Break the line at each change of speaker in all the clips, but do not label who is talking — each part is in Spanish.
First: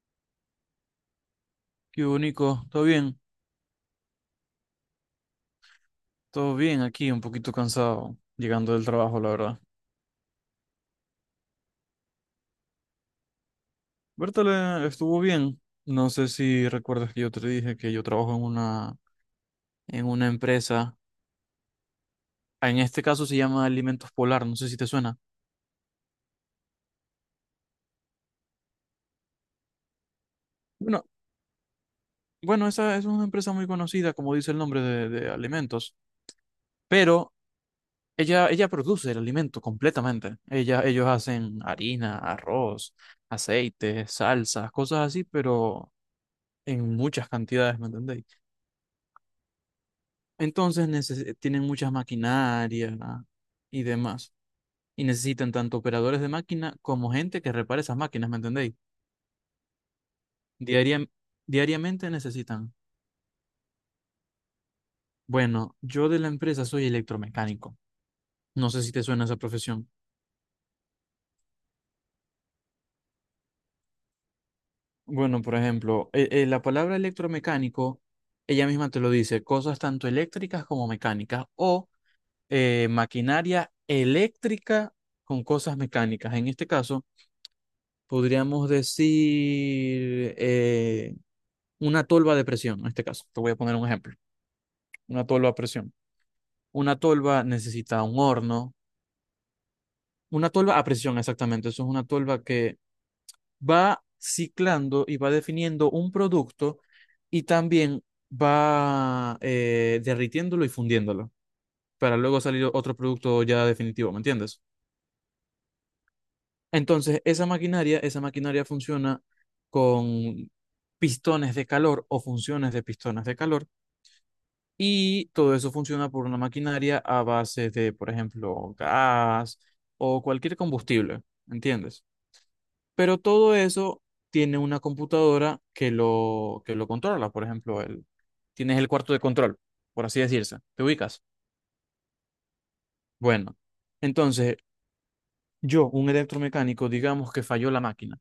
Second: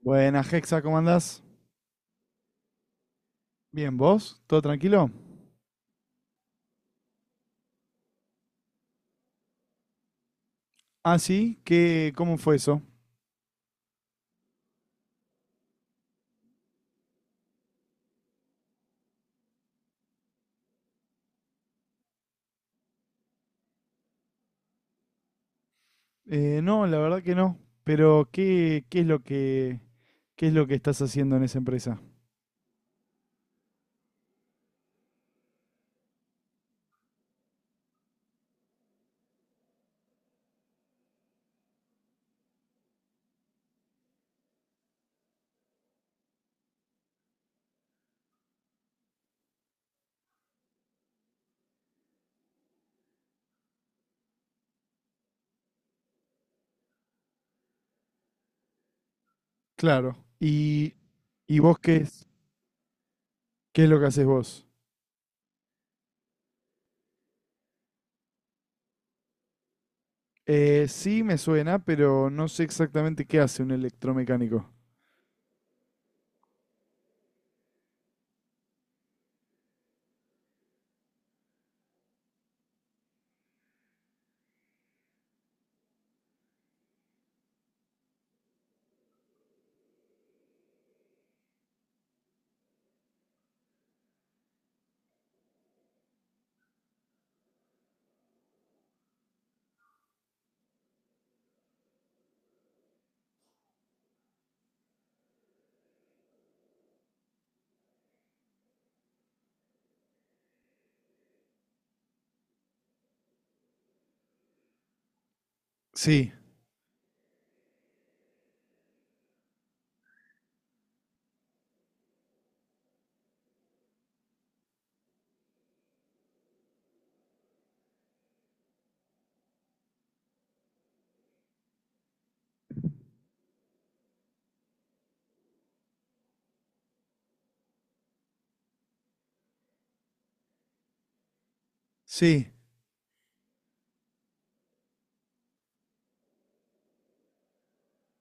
Buenas, Hexa, ¿cómo andás?
Qué bonito,
Bien, ¿vos? ¿Todo tranquilo?
todo bien aquí, un poquito cansado, llegando del trabajo, la verdad.
Ah, sí, cómo fue eso?
Bertale estuvo bien. No sé si recuerdas que yo te dije que yo trabajo en una, empresa, ah, en este caso se llama Alimentos Polar, no sé si te suena.
No, la verdad que no. Pero, ¿qué es lo que estás
Bueno,
haciendo en esa empresa?
bueno, esa es una empresa muy conocida, como dice el nombre de alimentos, pero ella produce el alimento completamente. Ellos hacen harina, arroz, aceite, salsas, cosas así, pero en muchas cantidades, ¿me entendéis? Entonces tienen muchas maquinarias, ¿no? Y demás. Y necesitan tanto operadores de máquina como gente que repare esas máquinas, ¿me entendéis?
Claro. ¿Y,
Diaria-
y vos qué
diariamente
es?
necesitan.
¿Qué es lo que haces vos?
Bueno, yo de la empresa soy electromecánico. No sé si te suena esa profesión.
Sí, me suena, pero no sé exactamente qué hace un electromecánico.
Bueno, por ejemplo, la palabra electromecánico, ella misma te lo dice, cosas tanto eléctricas como mecánicas, o maquinaria eléctrica con cosas mecánicas. En este caso, podríamos decir una tolva de presión, en este caso. Te voy a poner un ejemplo. Una tolva a presión. Una tolva necesita un horno. Una tolva a presión, exactamente. Eso es una tolva que va ciclando y va definiendo un producto, y también va derritiéndolo y fundiéndolo para luego salir otro producto ya definitivo, ¿me entiendes?
Sí,
Entonces, esa maquinaria funciona con pistones de calor o funciones de pistones de calor, y todo eso funciona por una maquinaria a base de, por ejemplo, gas o cualquier combustible, ¿entiendes? Pero todo eso tiene una computadora que lo controla. Por ejemplo, tienes el cuarto de control, por así decirse, te ubicas.
sí.
Bueno, entonces yo, un electromecánico, digamos que falló la máquina.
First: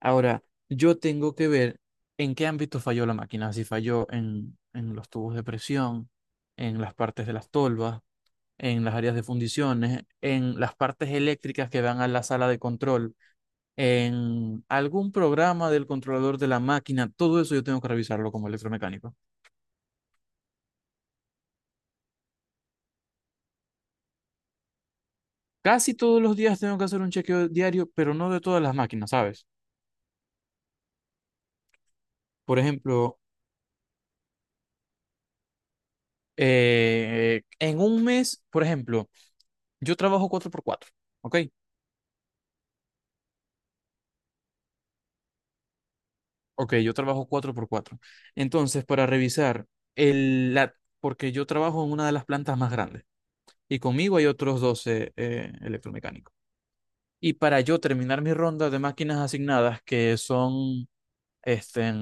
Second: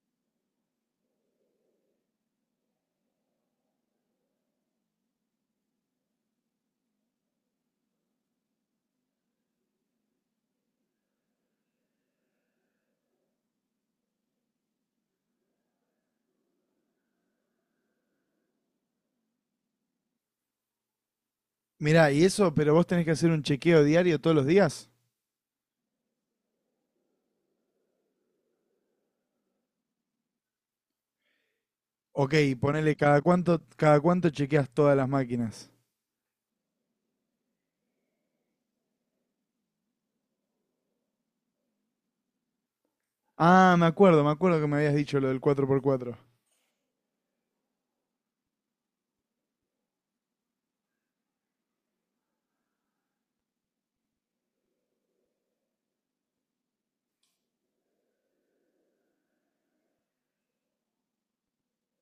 Ahora, yo tengo que ver en qué ámbito falló la máquina, si falló en los tubos de presión, en las partes de las tolvas, en las áreas de fundiciones, en las partes eléctricas que van a la sala de control, en algún programa del controlador de la máquina. Todo eso yo tengo que revisarlo como electromecánico.
Mirá, y eso, pero vos tenés que hacer un chequeo diario todos los días.
Casi todos los días tengo que hacer un chequeo diario, pero no de todas las máquinas, ¿sabes?
Ok,
Por
ponele
ejemplo,
cada cuánto chequeas todas las máquinas.
en un mes, por ejemplo, yo trabajo cuatro por cuatro. Ok.
Ah, me acuerdo que me habías dicho lo del cuatro por cuatro.
Ok, yo trabajo cuatro por cuatro. Entonces, para revisar, el, la, porque yo trabajo en una de las plantas más grandes y conmigo hay otros 12 electromecánicos. Y para yo terminar mi ronda de máquinas asignadas, que son este,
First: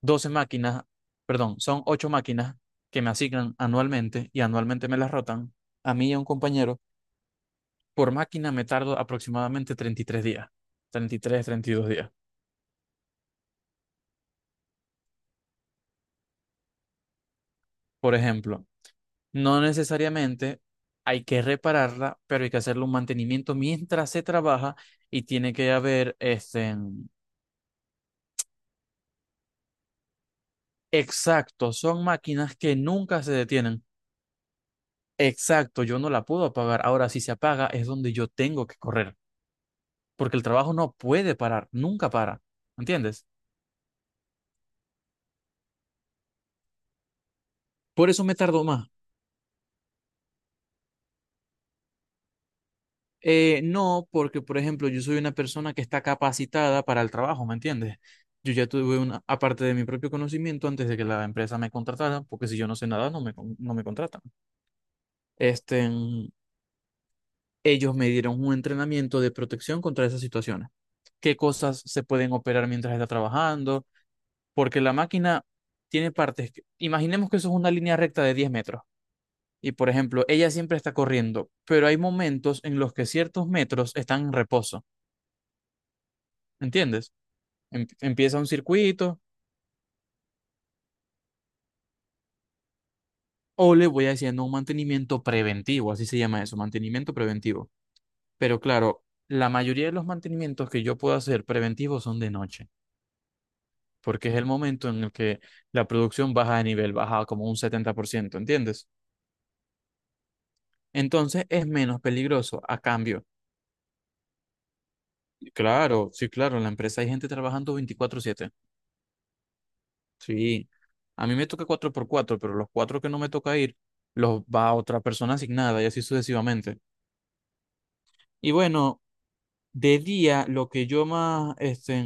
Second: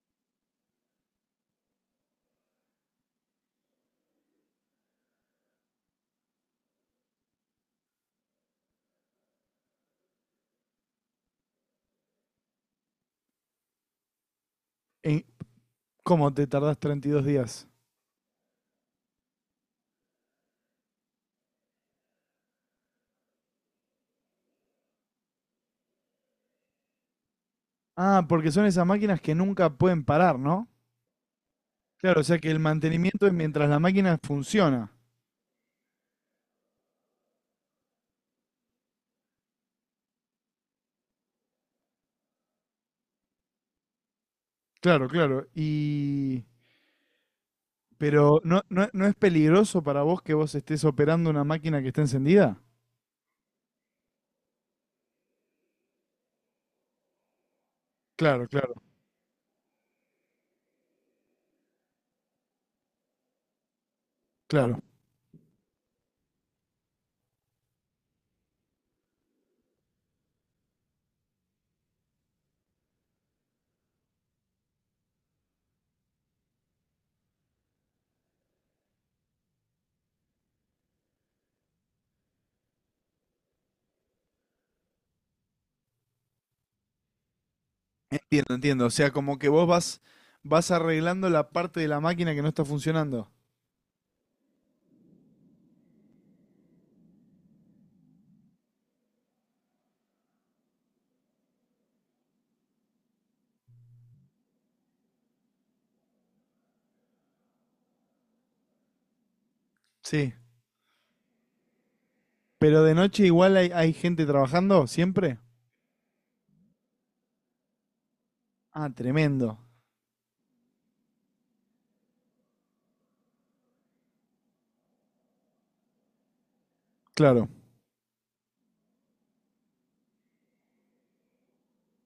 12 máquinas, perdón, son 8 máquinas que me asignan anualmente, y anualmente me las rotan, a mí y a un compañero. Por máquina me tardo aproximadamente 33 días, 32 días.
En ¿Cómo te tardás 32 días?
Por ejemplo, no necesariamente hay que repararla, pero hay que hacerle un mantenimiento mientras se trabaja, y tiene que haber este.
Ah, porque son esas máquinas que nunca pueden parar, ¿no?
Exacto, son
Claro, o sea que
máquinas
el
que nunca
mantenimiento
se
es mientras la
detienen.
máquina funciona.
Exacto, yo no la puedo apagar. Ahora, si se apaga, es donde yo tengo que correr, porque el trabajo no puede parar, nunca para. ¿Entiendes?
Claro, claro.
Por eso me
Pero ¿no,
tardo
no,
más.
no es peligroso para vos que vos estés operando una máquina que está encendida?
No, porque por ejemplo, yo soy una persona que está capacitada para el trabajo, ¿me entiendes?
Claro,
Yo ya
claro,
tuve una, aparte de mi propio conocimiento antes de que la empresa me contratara, porque si yo no sé nada, no me contratan.
claro.
Este, mm, Ellos me dieron un entrenamiento de protección contra esas situaciones. ¿Qué cosas se pueden operar mientras está trabajando? Porque la máquina tiene partes. Imaginemos que eso es una línea recta de 10 metros. Y por ejemplo, ella siempre está corriendo, pero hay momentos en los que ciertos metros están en reposo, ¿entiendes? Empieza un
Entiendo, entiendo. O sea,
circuito,
como que vos vas arreglando la parte de la máquina que no está funcionando.
o le voy haciendo un mantenimiento preventivo, así se llama eso, mantenimiento preventivo. Pero claro, la mayoría de los mantenimientos que yo puedo hacer preventivos son de noche, porque es el momento en el que la producción baja de nivel, baja como un 70%. ¿Entiendes?
Sí.
Entonces es menos peligroso a
Pero de
cambio.
noche igual hay gente trabajando siempre.
Claro, sí, claro, en la empresa hay gente trabajando 24/7.
Ah, tremendo.
Sí, a mí me toca cuatro por cuatro, pero los cuatro que no me toca ir, los va otra persona asignada, y así sucesivamente.
Claro,
Y bueno, de día, lo que yo más este,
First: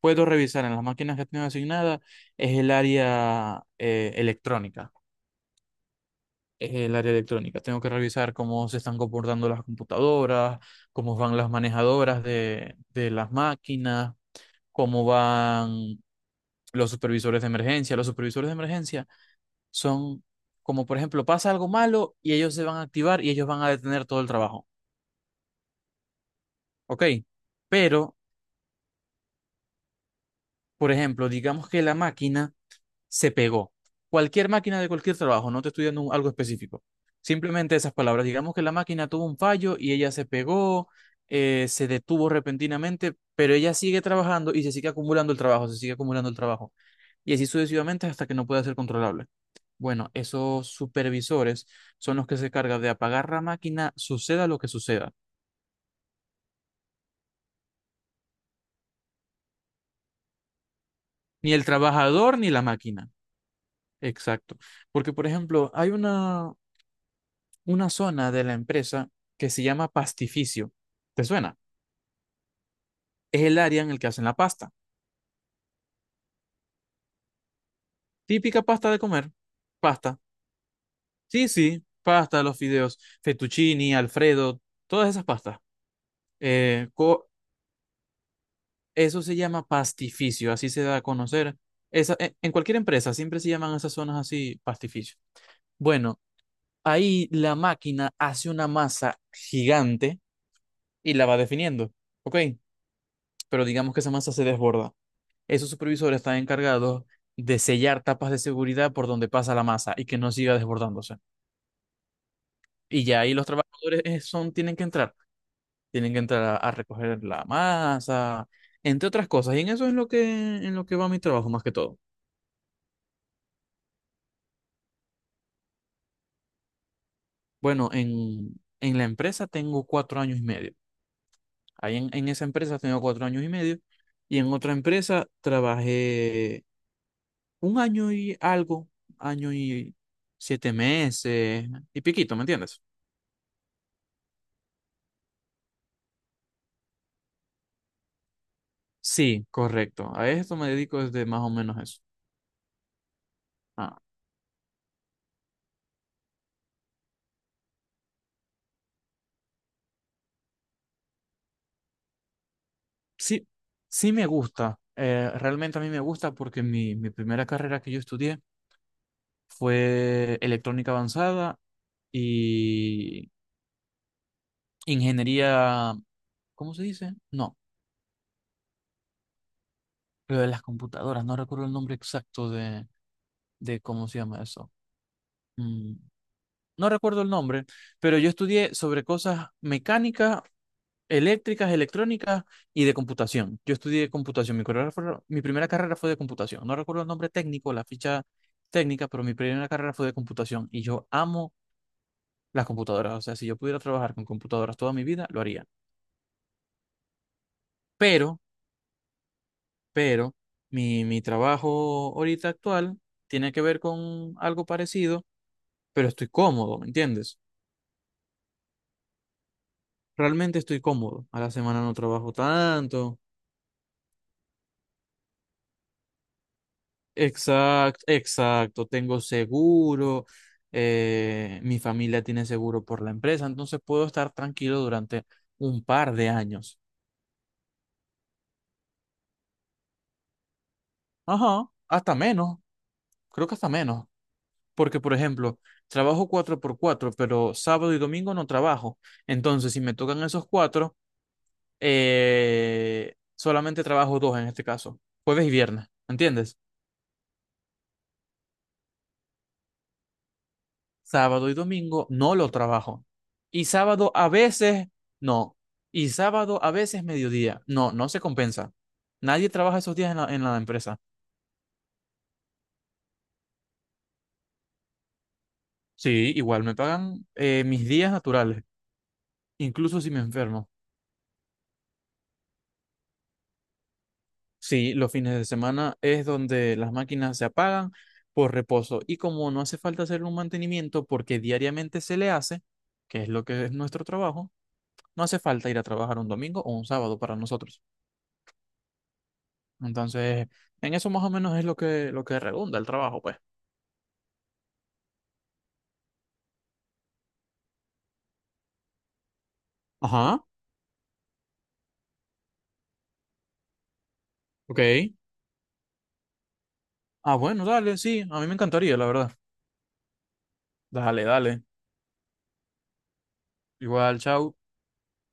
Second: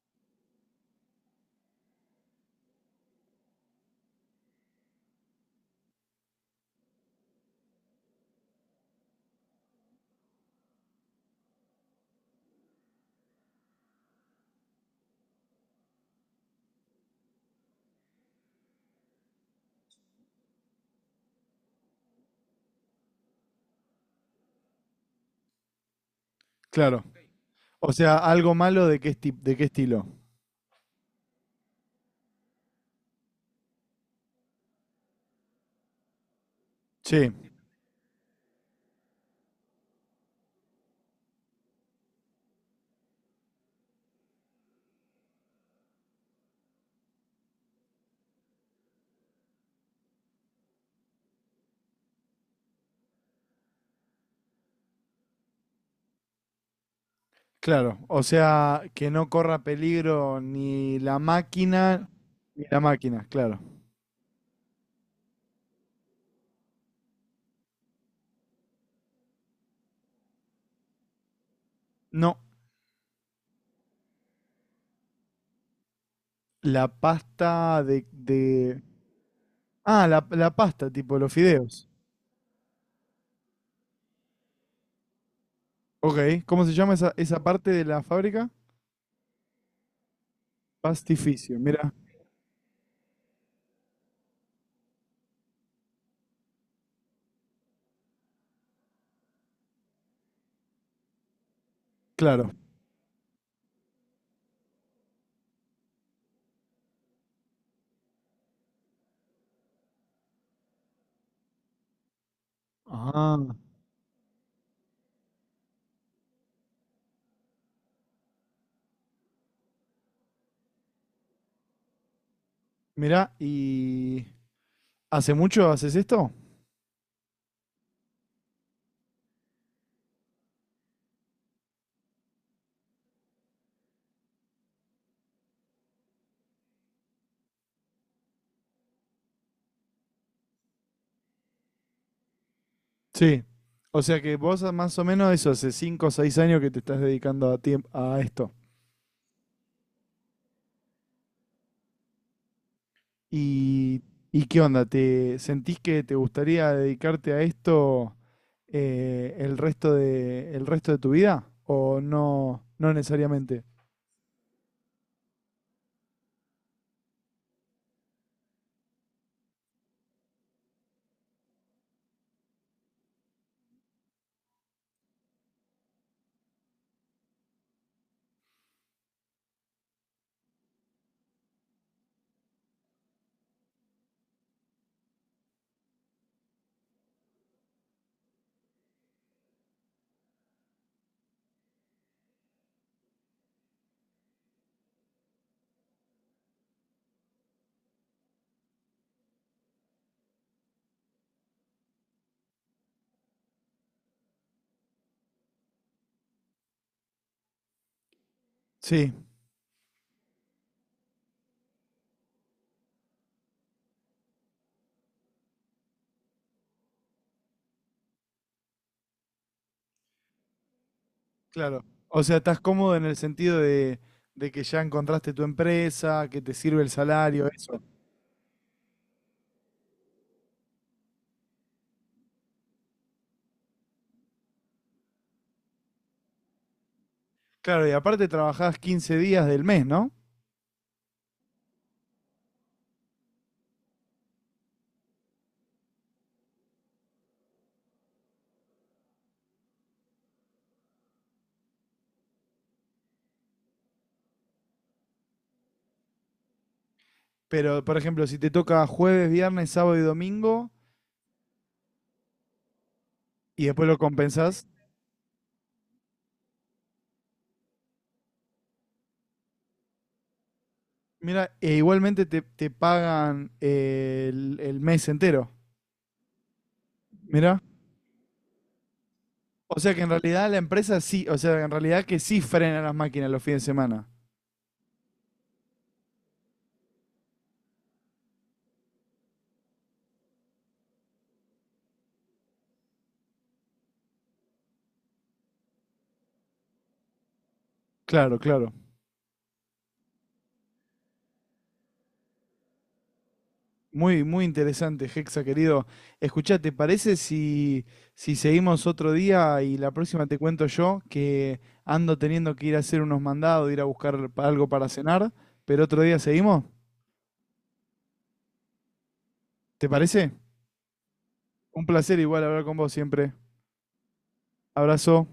puedo revisar en las máquinas que tengo asignadas es el área electrónica. Es el área electrónica. Tengo que revisar cómo se están comportando las computadoras, cómo van las manejadoras de, las máquinas, cómo van los supervisores de emergencia. Los supervisores de emergencia son, como por ejemplo, pasa algo malo y ellos se van a activar y ellos van a detener todo el trabajo. ¿Ok?
claro. O sea,
Pero,
algo malo de qué estilo.
por ejemplo, digamos que la máquina se pegó. Cualquier máquina de cualquier trabajo, no te estoy dando algo específico.
Sí,
Simplemente esas palabras. Digamos que la máquina tuvo un fallo y ella se pegó, se detuvo repentinamente, pero ella sigue trabajando y se sigue acumulando el trabajo, se sigue acumulando el trabajo. Y así sucesivamente hasta que no pueda ser controlable. Bueno, esos supervisores son los que se cargan de apagar la máquina, suceda lo que suceda.
claro. O sea, que no corra peligro ni la
Ni el
máquina,
trabajador ni la
ni la
máquina.
máquina, claro.
Exacto. Porque, por ejemplo, hay una zona de la empresa que se llama pastificio. ¿Te suena?
No,
Es el área en el que hacen la pasta.
la pasta de,
Típica
de...
pasta de comer.
Ah,
Pasta.
la pasta, tipo los
Sí, sí,
fideos.
pasta, los fideos, fettuccini, Alfredo, todas esas pastas.
Ok, ¿cómo se
Eh,
llama esa,
co-
esa parte de la fábrica?
Eso se llama pastificio, así se da a
Pastificio,
conocer.
mira,
En cualquier empresa siempre se llaman esas zonas así, pastificio. Bueno, ahí la máquina hace una masa gigante y la va definiendo. Ok,
claro.
pero digamos que esa masa se desborda. Esos supervisores están encargados de sellar tapas de seguridad por donde pasa la masa y que no siga desbordándose. Y ya ahí
Ah,
los trabajadores tienen que entrar a recoger la masa, entre otras cosas. Y en eso es lo que, en lo que va mi trabajo más que todo.
mira, ¿y hace mucho haces esto?
Bueno, en, la empresa tengo 4 años y medio. Ahí en esa empresa tengo 4 años y medio. Y en otra empresa trabajé un año y algo, año y 7 meses y piquito, ¿me entiendes?
Sí. O sea que vos más o menos eso, hace 5 o 6 años que te estás dedicando a esto.
Sí, correcto. A esto me dedico desde más o menos eso. Ah,
¿Y, y qué onda? ¿Te sentís que te gustaría dedicarte a esto, el resto de tu vida? ¿O no, no
sí,
necesariamente?
sí me gusta. Realmente a mí me gusta porque mi primera carrera que yo estudié fue electrónica avanzada y ingeniería, ¿cómo se dice? No, lo de las computadoras. No recuerdo el nombre exacto de cómo se llama eso. Mm, no recuerdo el nombre, pero yo estudié sobre cosas mecánicas, eléctricas, electrónicas y de computación. Yo estudié computación, mi carrera mi primera carrera fue de computación. No recuerdo el nombre técnico, la ficha técnica, pero mi primera carrera fue de computación y yo amo las computadoras. O sea, si yo pudiera trabajar con computadoras toda mi vida, lo haría. Pero,
Sí,
pero, mi trabajo ahorita actual tiene que ver con algo parecido, pero estoy cómodo, ¿me entiendes? Realmente estoy cómodo. A la semana
claro.
no
O
trabajo
sea, estás cómodo en el
tanto.
sentido de que ya encontraste tu empresa, que te sirve el salario, eso.
Exacto, exacto. Tengo seguro, mi familia tiene seguro por la empresa, entonces puedo estar tranquilo durante un par de años.
Claro, y aparte trabajás 15 días del mes, ¿no?
Ajá, hasta menos, creo que hasta menos, porque por ejemplo, trabajo cuatro por cuatro, pero sábado y domingo no trabajo. Entonces, si me tocan esos cuatro, solamente trabajo dos en este caso, jueves y viernes, ¿entiendes?
Pero, por ejemplo, si te toca jueves, viernes, sábado y domingo,
Sábado y domingo no lo trabajo. Y
y después lo
sábado a
compensás.
veces no. Y sábado a veces mediodía. No, no se compensa. Nadie trabaja esos días en la empresa.
Mira, e igualmente te pagan, el mes entero.
Sí, igual me pagan
Mira.
mis días naturales,
O sea
incluso
que en
si me
realidad la
enfermo.
empresa sí, o sea, en realidad que sí frena las máquinas los fines de semana.
Sí, los fines de semana es donde las máquinas se apagan por reposo. Y como no hace falta hacer un mantenimiento porque diariamente se le hace, que es lo que es nuestro trabajo, no hace falta ir a trabajar un domingo o un sábado para nosotros.
Claro, claro.
Entonces, en eso más o menos es lo que redunda el trabajo, pues.
Muy, muy interesante, Hexa, querido. Escuchá, ¿te parece si seguimos otro día? Y la próxima te
Ajá,
cuento yo, que ando teniendo que ir a hacer unos mandados, ir a buscar algo para
ok.
cenar, pero otro día seguimos.
Ah, bueno, dale, sí, a mí me encantaría, la verdad.
¿Te parece?
Dale, dale.
Un placer igual hablar con vos siempre.
Igual, chao.
Abrazo.